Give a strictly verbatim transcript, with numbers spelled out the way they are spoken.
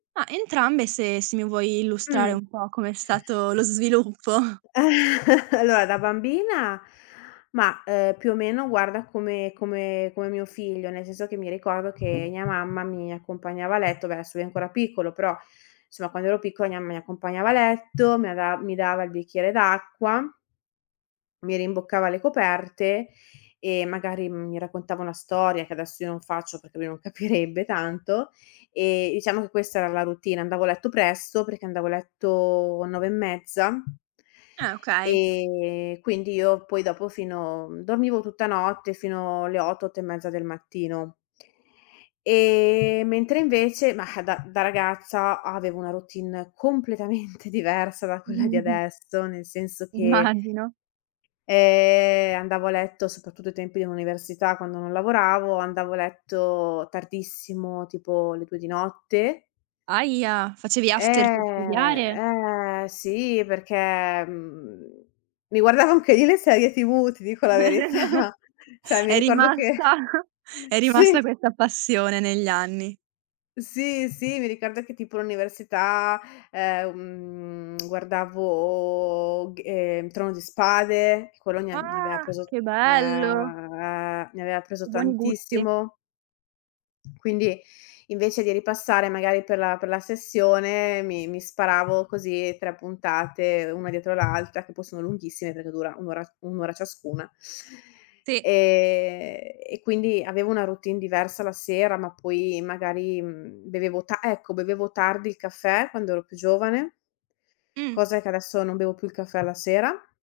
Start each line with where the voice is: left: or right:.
right: Ma, entrambe se se mi vuoi illustrare
left: Mh.
right: un po' com'è stato lo sviluppo.
left: Allora, da bambina, ma, uhm, più o meno guarda come come come mio figlio, nel senso che mi ricordo che mia mamma, mi accompagnava a letto, vabbè adesso lui è ancora piccolo, però somma quando ero piccola mia mamma mi accompagnava a letto, mi av mi dava il bicchiere d'acqua mi rimboccava le coperte, e magari mi raccontava una storia, che adesso io non faccio perché lui non capirebbe tanto, e iciamo che questa era la routine. Andavo a letto presto, perché andavo a letto nove e mezza
right: Eh, okay.
left: e quindi io poi dopo fino dormivo tutta notte, fino alle otto, otto e mezza del mattino. Ehm, mentre invece mah, da da ragazza avevo una routine completamente diversa da quella di adesso, nel senso che
right: Immagino.
left: eh andavo a letto, soprattutto ai tempi dell'università, quando non lavoravo, andavo a letto tardissimo tipo le due di notte.
right: Ahia, facevi after per studiare?
left: Eh, eh, sì, perché, mhmm, mi guardavo anche io le serie TV, ti dico la verità. ceh mi
right: È
left: ricordo che
right: rimasta è rimasta
left: sì.
right: questa passione negli anni.
left: Sì, sì, mi ricordo che tipo all'università, ehm, guardavo, g ehm, Trono di Spade, quello mi ave mi aveva
right: Ah,
left: preso
right: che bello!
left: uhm, mi aveva preso
right: Che buoni gusti.
left: tantissimo. Quindi, invece di ripassare magari per la per la sessione, mi mi sparavo così tre puntate, una dietro l'altra, che poi sono lunghissime, perché dura un' ora un' ora ciascuna.
right: Sì.
left: Ehm, e quindi avevo una routine diversa la sera, ma poi magari, mhmm, bevevo tan ecco bevevo tardi il caffè, quando ero più giovane.
right: Mh.
left: Cosa che adesso, non bevo più il caffè alla sera.